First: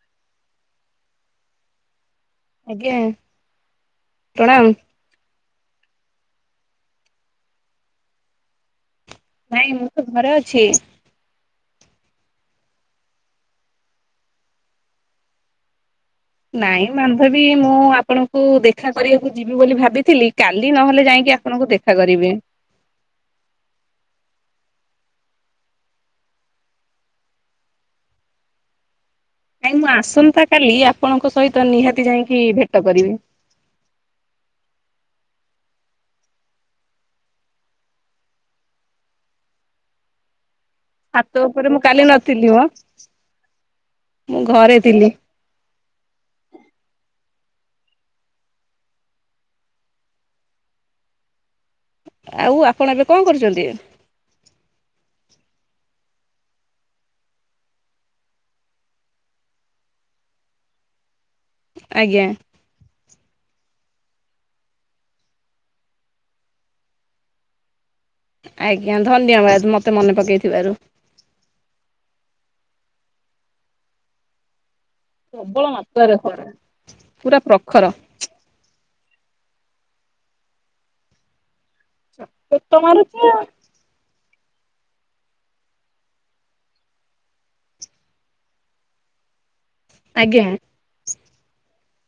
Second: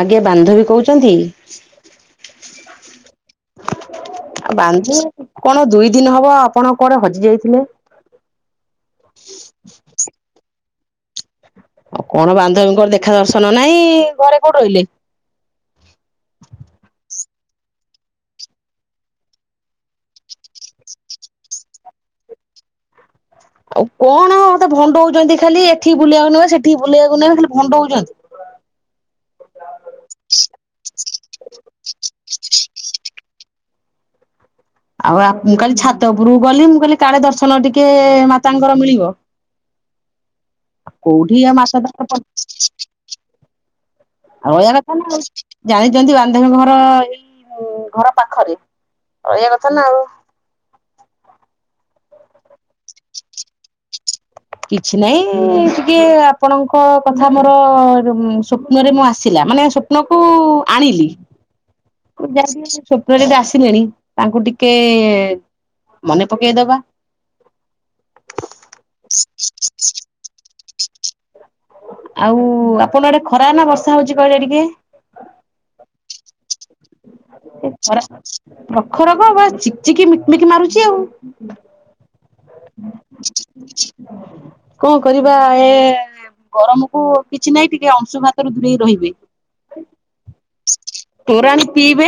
ଆଜ୍ଞା। ବାନ୍ଧବୀ କହୁଚନ୍ତି? ଆଜ୍ଞା। ଆଉ ପ୍ରଣାମ। ବାନ୍ଧବୀ କଣ ଦୁଇ ଦିନ ହବ ଆପଣ କୁଆଡେ ହଜି ଯାଇଥିଲେ? ନାଇଁ ମୁଁ ତ ଘରେ ଅଛି ଆଉ କଣ ବାନ୍ଧବୀଙ୍କର ଦେଖା ଦର୍ଶନ ନାହିଁ ଘରେ କୋଉଠି ରହିଲେ। ନାଇଁ ବାନ୍ଧବୀ ମୁଁ ଆପଣଙ୍କୁ ଦେଖା କରିବାକୁ ଯିବି ବୋଲି ଭାବିଥିଲି, କାଲି ନହେଲେ ଯାଇଁ କି ଆପଣଙ୍କୁ ଦେଖା କରିବି। ଆଉ କଣ ମତେ ଭଣ୍ଡଉଚନ୍ତି ଖାଲି ଏଠି ବୁଲେଇବାକୁ ନେବେ ସେଠିକି ବୁଲେଇବାକୁ ନେବେ ଖାଲି ଭଣ୍ଡଉଚନ୍ତି? [inaudible] ନାଇଁ ମୁଁ ଆସନ୍ତା କାଲି ଆପଣଙ୍କ ସହିତ ନିହାତି ଯାଇଁକି ଭେଟ କରିବି। [inaudible] ଆଉ ମୁଁ କାଲି ଛାତଉପୁରୁକୁ ଗଲି ମୁଁ କହିଲି କାଳେ ଦର୍ଶନ ଟିକେ ମାତାଙ୍କର ମିଳିବ [inaudible] ଛାତ କଉଠି ଆ ଉପରେ ମୁଁ କାଲି ମାସାଦପ ନଥିଲି ମ କରୁଚି। ମୁଁ ଆଉ ଘରେ ଏରା କଣ ଥିଲି। ନା ଜାଣିଛନ୍ତି ବାନ୍ଧବୀ ଘର ଏଇ। ଆଉ ଘର ପାଖରେ କହିବା କଥା ନା ଆଉ। ଆଉ ଆପଣ ଏବେ କଣ କରୁଛନ୍ତି? କିଛି ନାଇଁ ଟିକେ ଆପଣଙ୍କ କଥା ମୋର ଉଁ ସ୍ୱପ୍ନରେ ମୁଁ ଆସିଲା। ମାନେ ସ୍ୱପ୍ନ କୁ ଆଣିଲି ଆଜ୍ଞା ଯାଏ ଟିକେ ସ୍ୱପ୍ନରେ ବି ଆସିଲେଣି। ତାଙ୍କୁ ଟିକେ ମନେ ପକେଇଦବା। ଆଜ୍ଞା ଧନ୍ୟବାଦ ମତେ ମନେ ପକେଇଥିବାରୁ। ଆଉ ଆପଣ ଆଡେ ଖରା ନା ବର୍ଷା ହଉଛି କହିଲେ ଟିକେ? ପ୍ରବଳ ମାତ୍ରାରେ ଖରା। ପୁରା ଏ ପ୍ରଖର ଖରା ପ୍ରଖରକ ବା ଚିକ ଚିକି ମିକ ମିକି ମାରୁଛି ଆଉ। ଚକ୍ ଚକ୍ ତ ମାରୁଚି ଆଉ। କଣ କରିବା ଏ। ଗରମକୁୁ କିଛି ନାହିଁ ଟିକେ ଅଂଶୁଘାତରୁ ଦୂରେଇ ରହିବେ। ଆଜ୍ଞା। ତୋରାଣି ପିଇବେ।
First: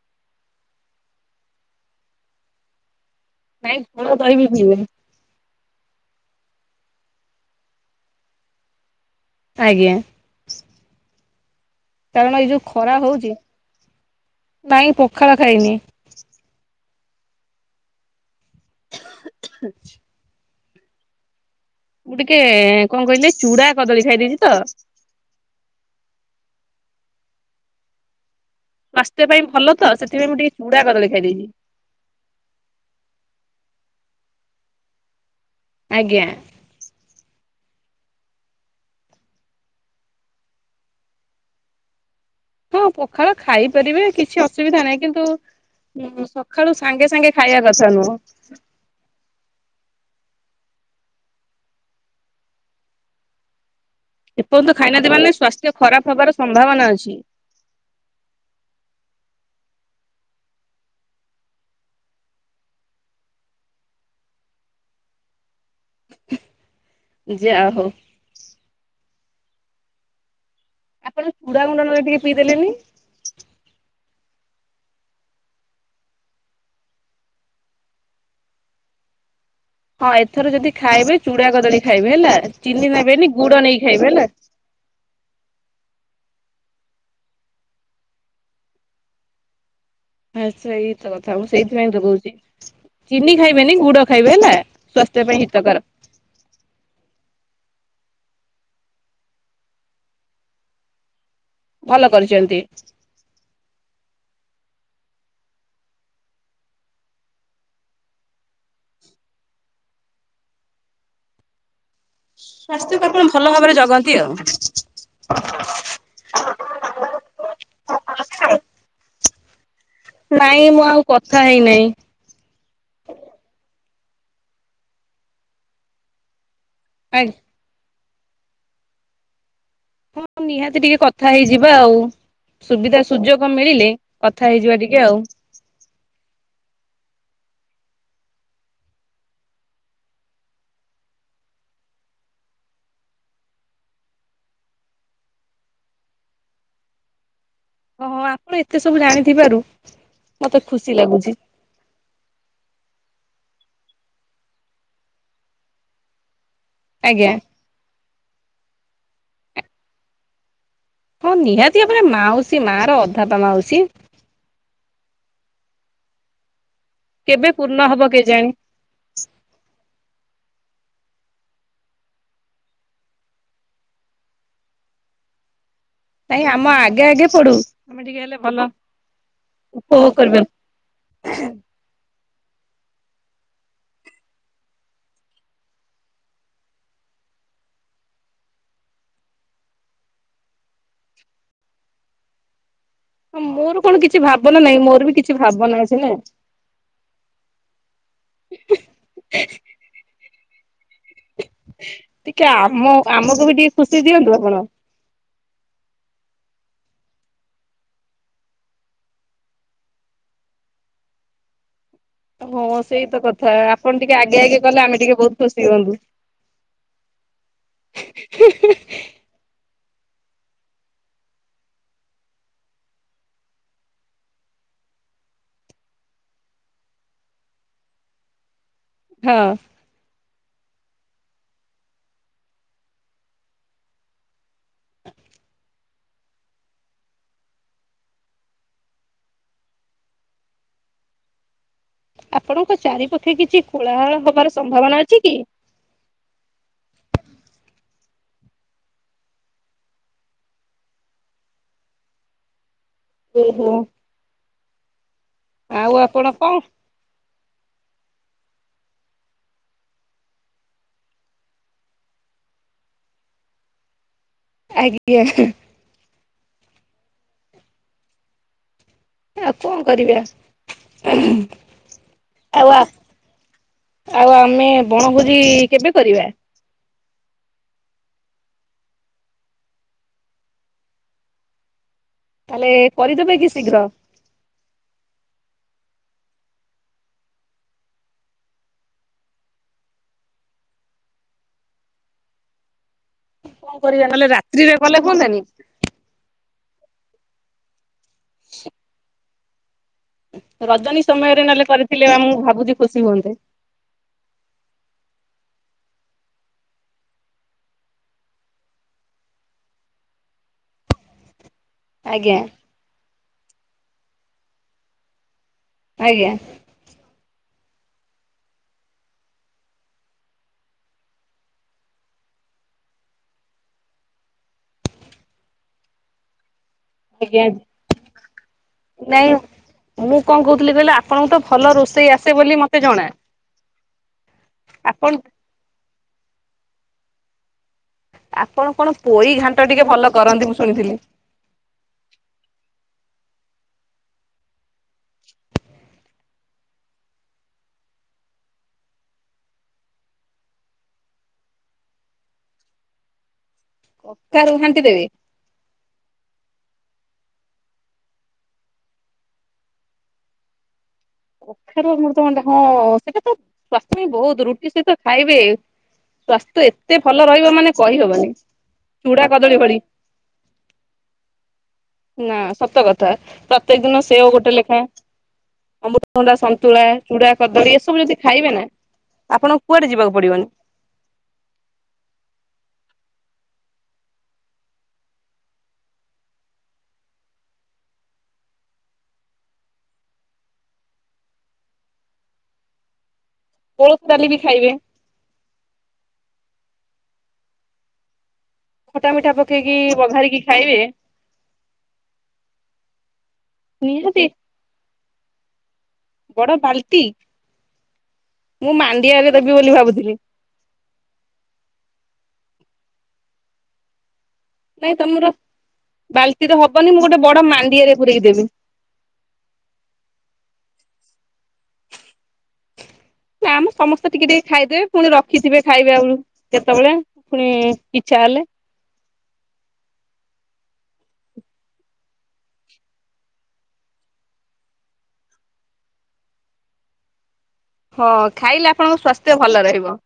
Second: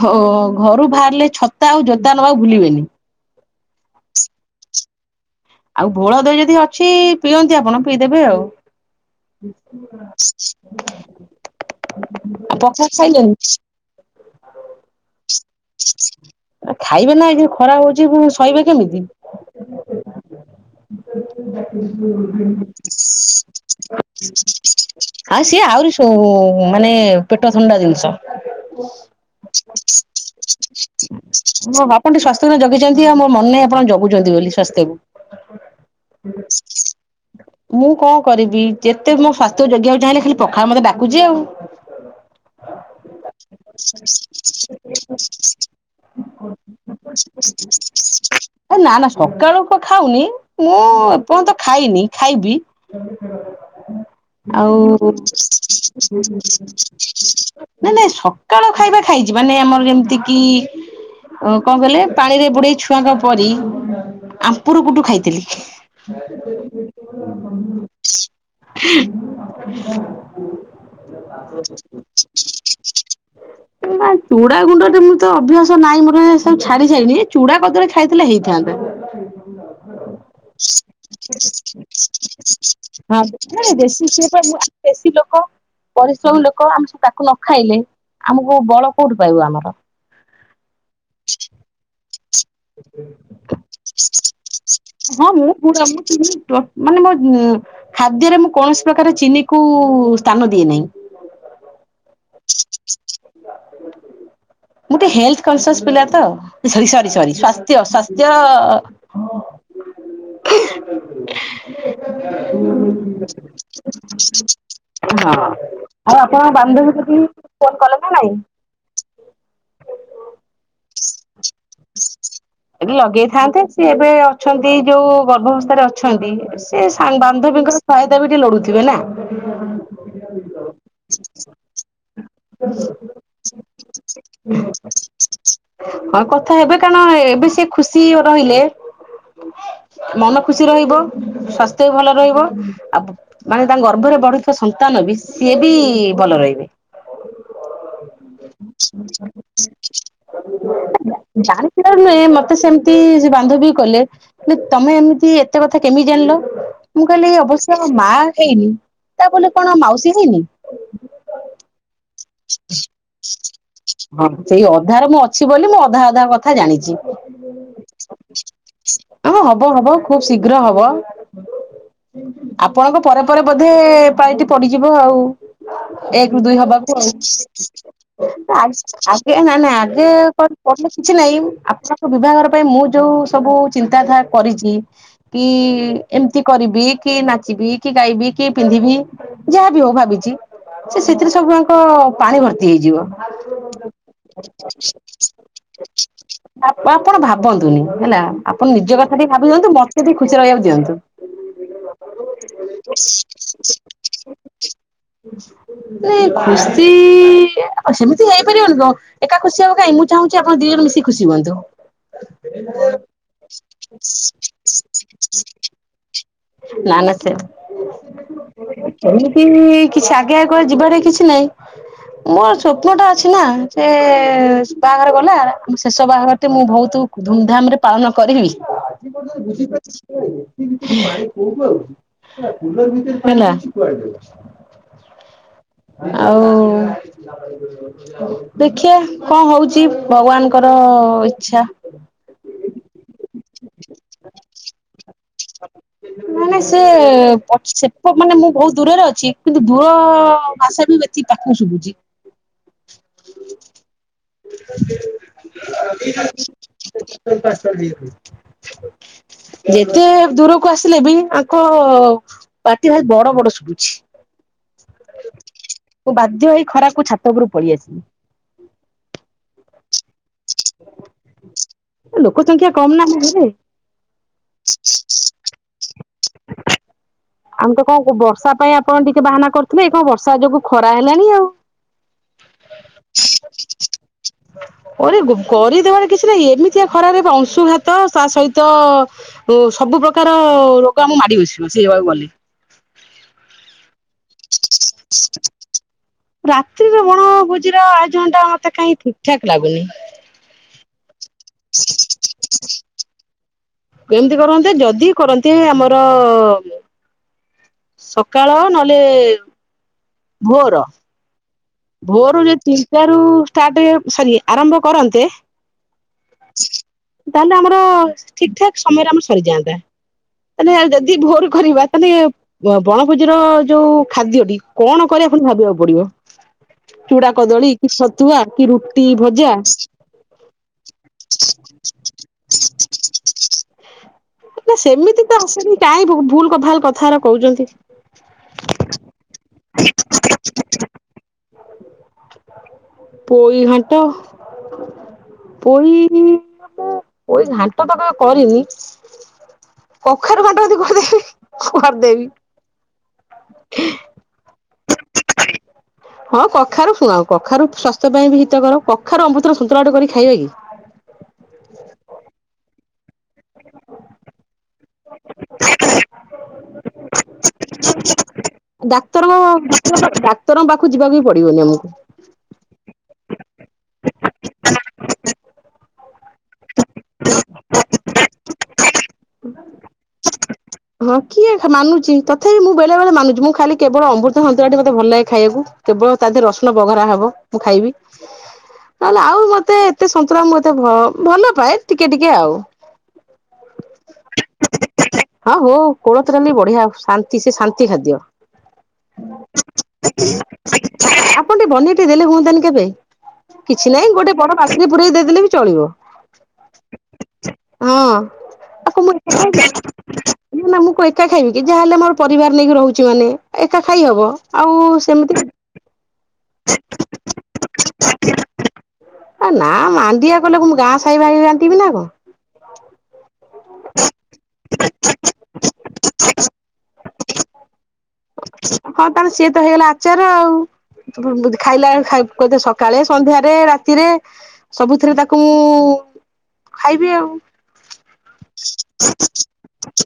ଘ-ଘରୁ ବାହାରିଲେ ଛତା ଆଉ ଜୋତା ନବାକୁ ଭୁଲିବେନି। ନାଇଁ ଘୋଳ ଦହି ବି ପିଇବେ। ଆଉ ଭୋଳ ଦହି ଯଦି ଅଛି ପିଅନ୍ତି ଆପଣ ପିଇଦେବେ ଆଉ। ଆଜ୍ଞା ହ କାରଣ ଏଇ ଯୋଉ ଖରା ହଉଛି ନାଇ ପଖାଳ ଖାଇନି। ଖାଇବେ ନା ଏଇ ଯୋଉ ଖରା ହଉଛି ପୁଣି ସହିବେ କେମିତି? ହ ମୁଁ ଟିକେ କଣ କହିଲେ ଚୁଡା କଦଳୀ ଖାଇ ଦେଇଛି ତ ଆଉ ସିଏ ଆହୁରି ସଉ ମାନେ ପେଟ ଥଣ୍ଡା ଜିନିଷ। ସାସ୍ଥ୍ୟ ପାଇଁ ଭଲ ତ ସେ ହଁ ଆପଣ ଟିକେ ସ୍ଵାସ୍ଥ୍ୟ କୁ ନା ଜଗିଛନ୍ତି ଆଉ ମୋ ମନେ ନାହିଁ ଆପଣ ଜ ଗୁଛନ୍ତି ବୋଲି ଆଜ୍ଞା ସ୍ୱାସ୍ଥ୍ୟକୁ। ମୁଁ କଣ କରିବି ଯେତେ ମୋ ସ୍ଵାସ୍ଥ୍ୟକୁ ଜଗିବାକୁ ଚାହିଁଲେ ଖାଲି ପଖାଳ ମତେ ଡାକୁଛି ଆଉ। ହଁ ପଖାଳ ଖାଇ ପାରିବେ କିଛି ଅସୁବିଧା ନାହିଁ କିନ୍ତୁ ଉଁ ସକାଳୁ ସାଙ୍ଗେ ସାଙ୍ଗେ ଖାଇବା କଥା ନୁହଁ। କଣ ଖା ମୁଁ ଏପର୍ଯ୍ୟନ୍ତ ତ ଖାଇନି ଖାଇବି। ହ ଆଉ ନାଇ ସମ୍ଭାବନା ଅଛି। ନାଇ ସକାଳ ଖାଇବା ଖାଇଛି ମାନେ ଆମର ଯେମିତି କି ଅ କଣ କହିଲେ ପାଣିରେ ବୁଡେଇ ଛୁଆଙ୍କ ପରି। ଆମ୍ପୁରୁ ଗୁଡୁ ଖାଇଥିଲି। [inaudible] ଯା ହଉ ଆପଣ ଚୁଡା ଗୁଣ୍ଡ ନହେଲେ ଟିକେ ପିଇଦେଲେନି। ନା ଚୁଡ଼ା ଗୁଣ୍ଡରେ ମୁଁ ତ ଅଭ୍ୟାସ ନାହିଁ ମୋର ଏ ସବୁ ଛାଡି ସାଇଲି ଚୁଡା କଦଳି ଖାଇଥିଲେ ହେଇଥାନ୍ତା। ହଁ ଏଥର ଯଦି ଖାଇବେ ଚୁଡା କଦଳୀ ଖାଇବେ ହେଲା ଚିନି ନେବେନି ଗୁଡ ନେଇ ଖାଇବେ ହେଲା। ବେଶୀ ଲୋକ ପରିଶ୍ରମ ଲୋ କ ଆମେ ସବୁ ତାକୁ ନ ଖାଇଲେ ଆମକୁ ବଳ କୋଉଠୁ ପାଇବ ଆମର? ଆଁ ସେଇତ କଥା ମୁଁ ସେଇଥିପାଇଁ ତ କହୁଛି। ଚିନି ଖାଇବେନି ଗୁଡ ଖାଇବେ ହେଲା ସ୍ୱାସ୍ଥ୍ୟ ହଁ ପାଇଁ ମୁଁ ହିତକାର ପୁରା ମୁଁ ଚିନି ଡ଼ ମାନେ ମୋ ଉଁ। ଖାଦ୍ୟରେ ମୁଁ କୌଣସି ପ୍ରକାର ଚିନି କୁ ସ୍ଥାନ ଦିଏ ନାହିଁ। ଭଲ କରିଛନ୍ତି। ମୁଁ ଟିକେ ହେଲଥ କନ୍ସେସ୍ ପିଲା ତ ସରି ସରି ସରି। ସ୍ୱାସ୍ଥ୍ୟ ସ୍ୱାସ୍ଥ୍ୟ। ଭଲ ଭାବରେ ଜଗନ୍ତି ଆଉ। [inaudible] ହଁ ଆଉ ଆପଣ ବାନ୍ଧବୀ କତିକି ଫୋନ୍ କଲେ ନା ନାଇଁ? ନାଇଁ ମୁଁ ଆଉ କଥା ହେଇନାହିଁ। ସେ ଏବେ ଅଛନ୍ତି ଯୋଉ ଗର୍ଭାବସ୍ଥାରେ ଅଛନ୍ତି। ସେ ସା ଆ ବାନ୍ଧବୀଙ୍କର ଫାଇଦା ବି ଟିକେ ଲଡୁଥିବେ ନା। ହଁ ନିହାତି ଟିକେ କଥା ହେଇଯିବା ଆଉ। ସୁବିଧା ସୁଯୋଗ ମିଳିଲେ କ ହଁ କଥା ହେବେ କାଣ ଏ ସେ ଖୁସି ଅ ରହିଲେ ମନ ଖୁସି ରହିବ। ସ୍ୱାସ୍ଥ୍ୟ ବି ଭଲ ରହିବ। ଆଉ ମାନେ ତାଙ୍କ ଗର୍ଭରେ ବଢୁଥିବା ସନ୍ତାନ ଅବି ସିଏ ବି ଭଲ ରହିବେ। ହଁ ଆପଣ ଏତେ ସବୁ ଜାଣିଥି ଜାଣିଥିବା ନୁହେଁ ମତେ ସେମତି ଯିବା ବାନ୍ଧ ବି କଲେ ଲେ ତମେ ଏମିତି ଏତେ କଥା କେମି ଜାଣିଲ? ମୁଁ ଆଜ୍ଞା। କହିଲି ଅବଶ୍ୟ ମାଁ ହେଇନି, ତା ବଲି କଣ ମାଉସୀ ହେଇନି? ହଁ ନିହାତି ଭାବରେ ମାଉସୀ ମା ର ଅଧାପା ମାଉସୀ ହଁ ସେଇ ଅଧାରେ ମୁଁ ଅଛି ବୋଲି ମୁଁ ଅଧା ଅଧା କଥା ଜାଣିଛି। କେବେ ପୂର୍ଣ୍ଣ ହବ କେଜାଣି ହଁ ହବ ହବ ଖୁବ ଶୀଘ୍ର ହବ। ଆପଣଙ୍କ ପରେ ପରେ ବୋଧେ ପାଳିଟି ପଡିଯିବ ଆଉ। ଏକ ରୁ ନାଇଁ ଦୁଇ ଆମ ହବା ଆ ଆଗେ ଆଗେ ପଡୁ ଆମେ ଟିକେ ହେଲେ ଭଲ ଆଗେ ନା ନା ଆଗେ ଉପଭୋଗ କରିବା। କଲେ କିଛି ନାହିଁ ଆପଣ ବିଭାଗର ପାଇଁ ମୁଁ ଯୋଉ ସବୁ ଚିନ୍ତାଧାର କରିଛି କି ଏମିତି କରିବି କି ନାଚିବି କି ଗାଇବି କି ପିନ୍ଧିବି ଯାହାବି ହଉ ଭାବିଛି ସେ ସେଥିରେ ସବୁଆ ତ ପାଣି ଭର୍ତ୍ତି ହେଇଯିବ। ଅ ମୋର କଣ କିଛି ଭାବନା ନାହିଁ ମୋର ବି କିଛି ଭାବନା ଅଛିନା। ଆପ ଆପଣ ଭାବନ୍ତୁନି ହେଲା ଆପଣ ନିଜ କଥା ଟିକ ଭାବି ଦିଅନ୍ତୁ। ମୋତେ ବି ଖୁସି ରହିବାକୁ ଦିଅନ୍ତୁ। ଟିକେ ଆମ ଆମକୁ ବି ଟିକେ ଖୁସି ଦିଅନ୍ତୁ ଆପଣ। ଲେ ଖୁସି ଏ ଆଉ ସେମିତି ହେଇପାରିବନି କଣ ଏକା ଖୁସି ହବ କାଇଁ ମୁଁ ଚାହୁଁଛି ଆପଣ ଦି ଜଣ ମିଶି ଖୁସି ହୁଅନ୍ତୁ। ହଁ ସେଇତ କଥା। ଆପଣ ଟିକେ ଆଗେ ଆଗେ କଲେ ଆମେ ଟିକେ ବହୁତ୍ ଖୁସି ହୁଅନ୍ତୁ। ନା ନା ସେ ଏମିତି କିଛି ଆଗେ ଆକୁଆ ଯିବାର କିଛି ନାହିଁ। ମୋର ସ୍ବପ୍ନ ଟା ଅଛି ନା ସେ ବାହାଘର ଗଲା ଶେଷ ବାହାଘର ଟି ମୁଁ ବହୁତ୍ ତୁ ଧୁମ୍ ଧାମ୍ ରେ ପାଳନ କରିବି। ହଁ [unintelligible] ହେଲା। ଆଉ ଦେଖିଆ କଣ ହଉଛି ଭଗବାନଙ୍କର? ଓ ଇଚ୍ଛା। ଆପଣଙ୍କ ଚାରିପକ୍ଷେ କିଛି କୋଳାହଳ ହବାର ସମ୍ଭାବନା ଅଛି କି? ମାନେ ସେ ପଛ ସେପ ମାନେ ମୁଁ ବହୁତ ଦୂରରେ ଅଛି କିନ୍ତୁ ଦୂର ଭାଷା ବି ବ୍ୟଥି ପାଖୁ ଶୁଭୁଛି। ଓହୋ। [inaudible] ଆଉ ଆପଣ କଣ ଯେତେ ଦୂରକୁ ଆସିଲେ ବି ଆଙ୍କ ପାଟି ଭାରି ବଡ ବଡ ଶୁଭୁଛି। ଆଜ୍ଞା ମୁଁ ବାଧ୍ୟ ହେଇ ଖରାକୁ ଛାତ ଉପରୁ ପଳି ଆସିଲି। ଆଉ କଣ କରିବା ଲୋକ ସଂଖ୍ୟା ଆଉ କମ ନା ଆମ ଘରେ। ଆଉ ଆମେ ବଣଭୋଜି କେବେ କରିବା। ଆମେ ତ କଣ ବର୍ଷା ପାଇଁ ଆପଣ ଟିକେ ବାହାନା କରୁଥିଲେ ଏ କଣ ବର୍ଷା ଯୋଗୁ ଖରା ହେଲାଣି ଆଉ। ତାହେଲେ କରିଦବେ କି ଶୀଘ୍ର। ଓରେ କରିଦେବାର କିଛି ନାହିଁ ଏମିତିଆ ଖରାରେ ଅଂଶୁଘାତ ତା ସହିତ ଅ ସବୁ ପ୍ରକାର ର [unintelligible] ମାଡି ବସିବ ସେ ହେବାକୁ ଗଲେ। କଣ କରିବା ନହେଲେ ରାତ୍ରିରେ କଲେ ହୁଅନ୍ତାନି। ରାତିର ବଣ ଭୋଜିର ଆୟୋଜନଟା ମତେ କାଇଁ ଠିକ ଠାକ ଲାଗୁନି। ରଜନୀ ସମୟରେ ନହେଲେ କରିଥିଲେ ଆମକୁ ଭାବୁଛି ଖୁସି ହୁଅନ୍ତେ। କେମିତି କରନ୍ତେ, ଯଦି କରନ୍ତି ଆମର ସକାଳ ନହେଲେ ଭୋର। ଆଜ୍ଞା ଭୋରରୁ ଯଦି ତିନିଟା ରୁ ଷ୍ଟାର୍ଟ ସରି ଆରମ୍ଭ କରନ୍ତେ ଆଜ୍ଞା। ତାହେଲେ ଆମର ଠିକ ଠାକ୍ ସମୟରେ ଆମର ସରିଯାଆନ୍ତା। ତାହେଲେ ଯଦି ଭୋରୁ କରିବା, ତାହେଲେ ବଣଭୋଜିର ଯୋଉ ଖାଦ୍ୟଟି କଣ କରିବା? ଭାବିବାକୁ ପଡିବ ଚୂଡା ଆଜ୍ଞା କଦଳୀ କି, ଛତୁଆ କି, ରୁଟି ନାଇଁ ଭଜା। ମୁଁ କଣ କହୁଥିଲି କହିଲେ ଆପଣଙ୍କୁ ତ ଭଲ ରୋଷେଇ ଆସେ ବୋଲି ମତେ ଜଣା। ନା ଆପଣ ସେମିତି ତ ଆସେନି କାହିଁ ଭୁଲ ଭାଲ କଥା ଗୁରା କହୁଛନ୍ତି। ଆପଣ କଣ ପୋଇ ଘାଣ୍ଟ ଟିକେ ଭଲ କରନ୍ତି ମୁଁ ଶୁଣିଥିଲି। ପୋଇ ଘାଣ୍ଟ। ପୋଇ ମୁଁ ପୋଇ ଘାଣ୍ଟ ତ କେବେ କରିନି? କଖାରୁ ଘାଣ୍ଟ ଯଦି କହିଦେବି କରିଦେବି। କଖାରୁ ଘା ହଁ କଖାରୁ ଶୁଣ କଖାରୁ ସ୍ୱାସ୍ଥ୍ୟ ପାଇଁ ବି ହିତକର କଖାରୁ ଅମୃତର ସୁନ୍ତଳା ଗୋଟେ କରି ଖାଇବେ କି? କଖାରୁ ଅମୃତଭଣ୍ଡା ହଁ ସେଇଟା ତ, ସ୍ୱାସ୍ଥ୍ୟ ପାଇଁ ବହୁତ ରୁଟି ସହ ସହିତ ଖାଇବେ ସ୍ୱାସ୍ଥ୍ୟ ଏତେ ଭଲ ରହିବ ମାନେ କହିହବନି। ଚୁଡା ଡାକ୍ତରଙ୍କ କଦଳୀ ଭଳି ପାଖ ଡାକ୍ତରଙ୍କ ପାଖକୁ ଯିବାକୁ ବି ପଡିବନି ଆମକୁ। ନା ସତ କଥା ପ୍ରତ୍ୟେକ ଦିନ ସେଓ ଗୋଟେ ଲେଖାଏଁ, ଅମୃତ ଭଣ୍ଡା ସନ୍ତୁଳା, ଚୁଡା କଦଳୀ ଏସବୁ ଯଦି ଖାଇବେ ନା ଆପଣଙ୍କୁ କୁଆଡେ ଯିବାକୁ ପଡିବନି। ହଁ କିଏ ମାନୁଛି ତଥାପି ମୁଁ ବେଳେ ବେଳେ ମାନୁଛି, ମୁଁ ଖାଲି କେବଳ ଅମୃତ ସନ୍ତୁଳାଟି ମତେ ଭଲ ଲାଗେ ଖାଇବାକୁ। କେବଳ ତା ଦେହରେ ରସୁଣ ବଘରା ହବ ମୁଁ ଖାଇବି। ନହେଲେ ଆଉ ମତେ ଏତେ ସନ୍ତୁଳା ମୁଁ ଏତେ ଭଲପାଏ ଟିକେ ଟିକେ ଆଉ। କୋଳଥ ଡାଲି ବି ଖାଇବେ। ହଁ ହଉ କୋଳଥ ଡାଲି ବି ବଢିଆ ଶାନ୍ତି ସେ ଶାନ୍ତି ଖାଦ୍ୟ। ଖଟା ମିଠା ପକେଇକି ବଘାରିକି ଖାଇବେ। ଆପଣ ଟିକେ ବନେଇତେ ଦେଲେ ହୁଅନ୍ତାନି କେବେ? କିଛି ନାହିଁ ନିହାତି ଗୋଟେ ବଡ ବାକ୍ସରେ ପୁରେଇ ଦେଇଦେଲେ ବି ଚଳିବ। ବଡ ବାଲଟି ହଁ। ମୁଁ ଆକୁ ମାଣ୍ଡିଆରେ ଏକା ଦେବି ଖାଇବି ବୋଲି ଭାବୁଥିଲି। ନା ନା ମୁଁ କଣ ଏକା ଖାଇବି କି, ଯାହାହେଲେ ମୋର ପରିବାର ନେଇକି ରହୁଛି ମାନେ ଏକା ଖାଇହବ। ନାଇଁ ତମର ବାଲ ଟି ତ ହବନି ମୁଁ ଗୋଟେ ବଡ ମାଣ୍ଡିଆରେ ପୁରେଇକି ଦେବି। ନା ମାଣ୍ଡିଆ ଗାଁ ସାାଇ ଭାଇଙ୍କୁ ବାଣ୍ଟିବି ନା କଣ? ନା ଆମେ ସମସ୍ତେ ଟିକେ ଟିକେ ଖାଇଦେବେ, ପୁଣି ରଖିଥିବେ ଖାଇବେ ବେଳକୁ କେତେବେଳେ ପୁଣି ଇଚ୍ଛା କଲେ। ହଁ ତାହେଲେ ସିଏ ତ ହେଇଗଲା ଆଚାର ଆଉ ଖାଇଲା ବ ସକାଳେ ସନ୍ଧ୍ୟାରେ ରାତିରେ ସବୁଥିରେ ତାକୁ ମୁଁ ଖାଇବି ଆଉ। ହଁ ଖାଇଲେ ଆପଣଙ୍କ ସ୍ୱାସ୍ଥ୍ୟ ଭଲ ରହିବ।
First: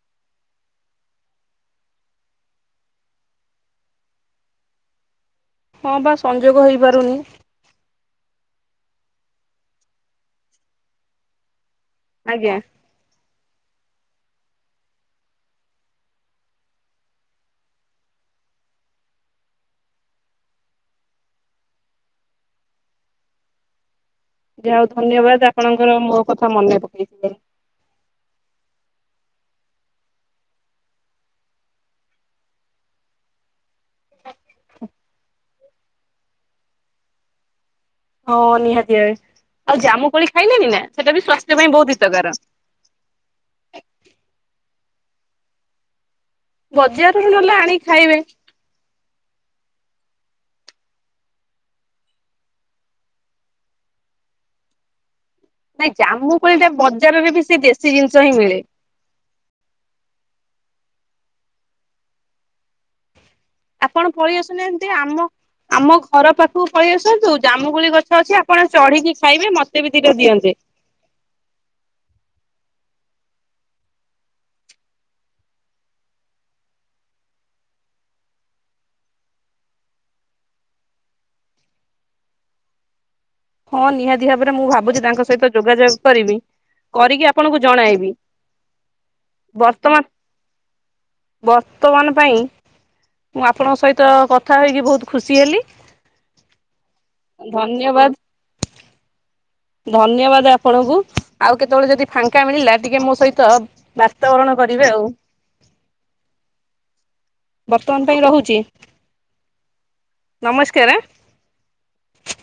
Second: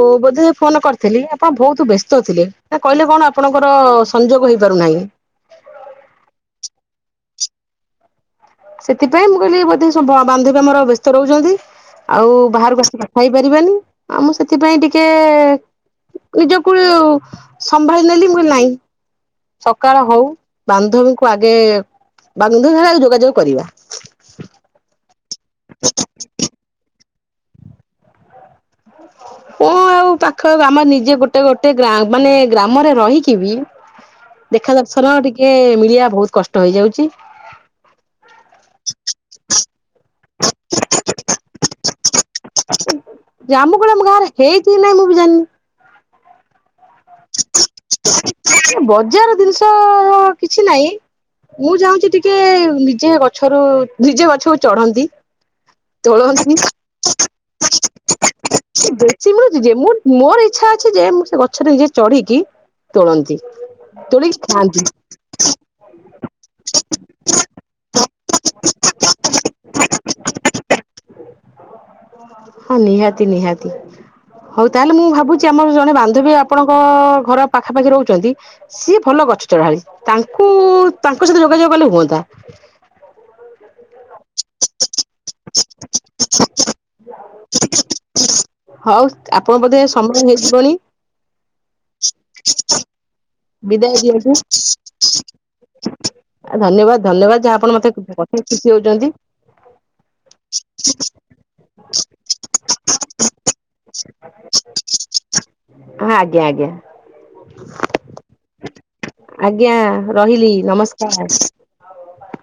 ଓ ବୋଧେ ଫୋନ କରିଥିଲି, ଆପଣ ବହୁତ ବ୍ୟସ୍ତ ଥିଲେ ନା କହିଲେ କଣ ଆପଣଙ୍କର ସଂଯୋଗ ହେଇପାର ନାହିଁ। ହଁ ବା ସଂଯୋଗ ହେଇପାରୁନି। ସେଥିପାଇଁ ମୁଁ କହିଲି ବୋଧେ ବାନ୍ଧବୀ ଆମର ବ୍ୟସ୍ତ ରହୁଛନ୍ତି। ଆଉ ଆଜ୍ଞା ବାହାରକୁ ଆସିି କଥା ହେଇପାରିବାନି, ଆଉ ମୁଁ ସେଥିପାଇଁ ଟିକେ ନିଜକୁ ସମ୍ଭାଳି ନେଲି ମୁଁ କହିଲି ନାଇଁ ସକାଳ ହଉ ବାନ୍ଧବୀଙ୍କୁ ଆଗେ ବାନ୍ଧବୀ ଯୋଗାଯୋଗ କରିବା। ଯାହଉ ଧନ୍ୟବାଦ ଆପଣଙ୍କର ମୋ କଥା ମନେ ପକେଇଥିଲେ। କଣ ଆଉ, ପାଖ ଆମର ନିଜେ ଗୋଟେ ଗୋଟେ ଗାଁ ମାନେ ଗ୍ରାମରେ ରହିକି ବି ଦେଖା ଦର୍ଶନ ଟିକେ ମିଳିବା ବହୁତ କଷ୍ଟ ହେଇଯାଉଛି। ହଁ ନିହାତି ଭାବେ। ଆଉ ଜାମୁ କୋଳି ଖାଇଲେନି ନା ସେଟା ବି ସ୍ୱାସ୍ଥ୍ୟ ପାଇଁ ବହୁତ ହିତକାର। ଜାମୁ କୋଳି ଆମ ଗାଁ ରେ ହେଇଚି କି ନାଇଁ ମୁଁ ବି ଜାଣିନି। ବଜାରରୁ ନହେଲେ ଆଣିକି ଖାଇବେ। ବଜାର ଜିନିଷ କିଛି ନାହିଁ। ମୁଁ ଚାହୁଁଚି ଟିକେ ନିଜେ ଗଛରୁ ନିଜେ ଗଛକୁ ଚଢନ୍ତି। ନାଇଁ ଜାମୁ ତୋଳନ୍ତି କୋଳିଟା ବଜାରରେ ବି ସେ ଦେଶୀ ଜିନିଷ ହିଁ ମିଳେ। ଦେଶୀ ମିଳୁଛି ଯେ, ମୋର ଇଚ୍ଛା ଅଛି ଯେ ମୁଁ ସେ ଗଛରେ ନିଜେ ଚଢିକି ତୋଳନ୍ତି। ଆପଣ ପଳେଇ ତୋଳିକି ଖାଆନ୍ତି ଆସୁନାହାନ୍ତି ଆମ ଆମ ଘର ପାଖକୁ ପଳେଇ ଆସନ୍ତୁ। ଜାମୁକୋଳି ଗଛ ଅଛି ଆପଣ ଚଢିକି ଖାଇବେ ମତେ ବି ଦି ଟା ଦିଅନ୍ତେ। [inaudible] ହଁ ନିହାତି ନିହାତି। ହଉ ତାହେଲେ ମୁଁ ଭାବୁଛି ଆମର ଜଣେ ବାନ୍ଧବୀ ଆପଣଙ୍କ ଘର ପାଖାପାଖି ରହୁଛନ୍ତି। ସିଏ ଭଲ ଗଛ ଚଢଳିତାଙ୍କୁ ତାଙ୍କ ସହି ତ ଗଲେ ହୁଅନ୍ତା। ହଁ ନିହାତି ଭାବରେ ମୁଁ ଭାବୁଛି ତାଙ୍କ ସହିତ ଯୋଗାଯୋଗ କରିବି। କରିକି ଆପଣଙ୍କୁ ଜଣାଇବି। ହଉ ଆପଣ ବୋଧେ ବର୍ତ୍ତମାନ ସମୟ ହେଇଯିବଣି ବର୍ତ୍ତମାନ ପାଇଁ ମୁଁ ଆପଣଙ୍କ ବିଦାୟ ସହିତ ଦିଅନ୍ତୁ କଥା ହେଇକି ବହୁତ ଖୁସି ହେଲି। ଧନ୍ୟବାଦ ଧନ୍ୟବାଦ ଯାହା ଆପଣ ମତେ ଧନ୍ୟବାଦ କଥା ଖୁସି ହଉଛନ୍ତି। ଧନ୍ୟବାଦ ଆପଣଙ୍କୁ ଆଉ କେତେବେଳେ ଯଦି ଫାଙ୍କା ମିଳିଲା ଟିକେ ମୋ ସହିତ ବାତାବରଣ କରିବେ। [unintelligible] ହଁ ଆଜ୍ଞା ଆଜ୍ଞା। ବର୍ତ୍ତମାନ ପାଇଁ ରହୁଛି। ଆଜ୍ଞା ରହିଲି ନମସ୍କାର ଆଁ। [inaudible]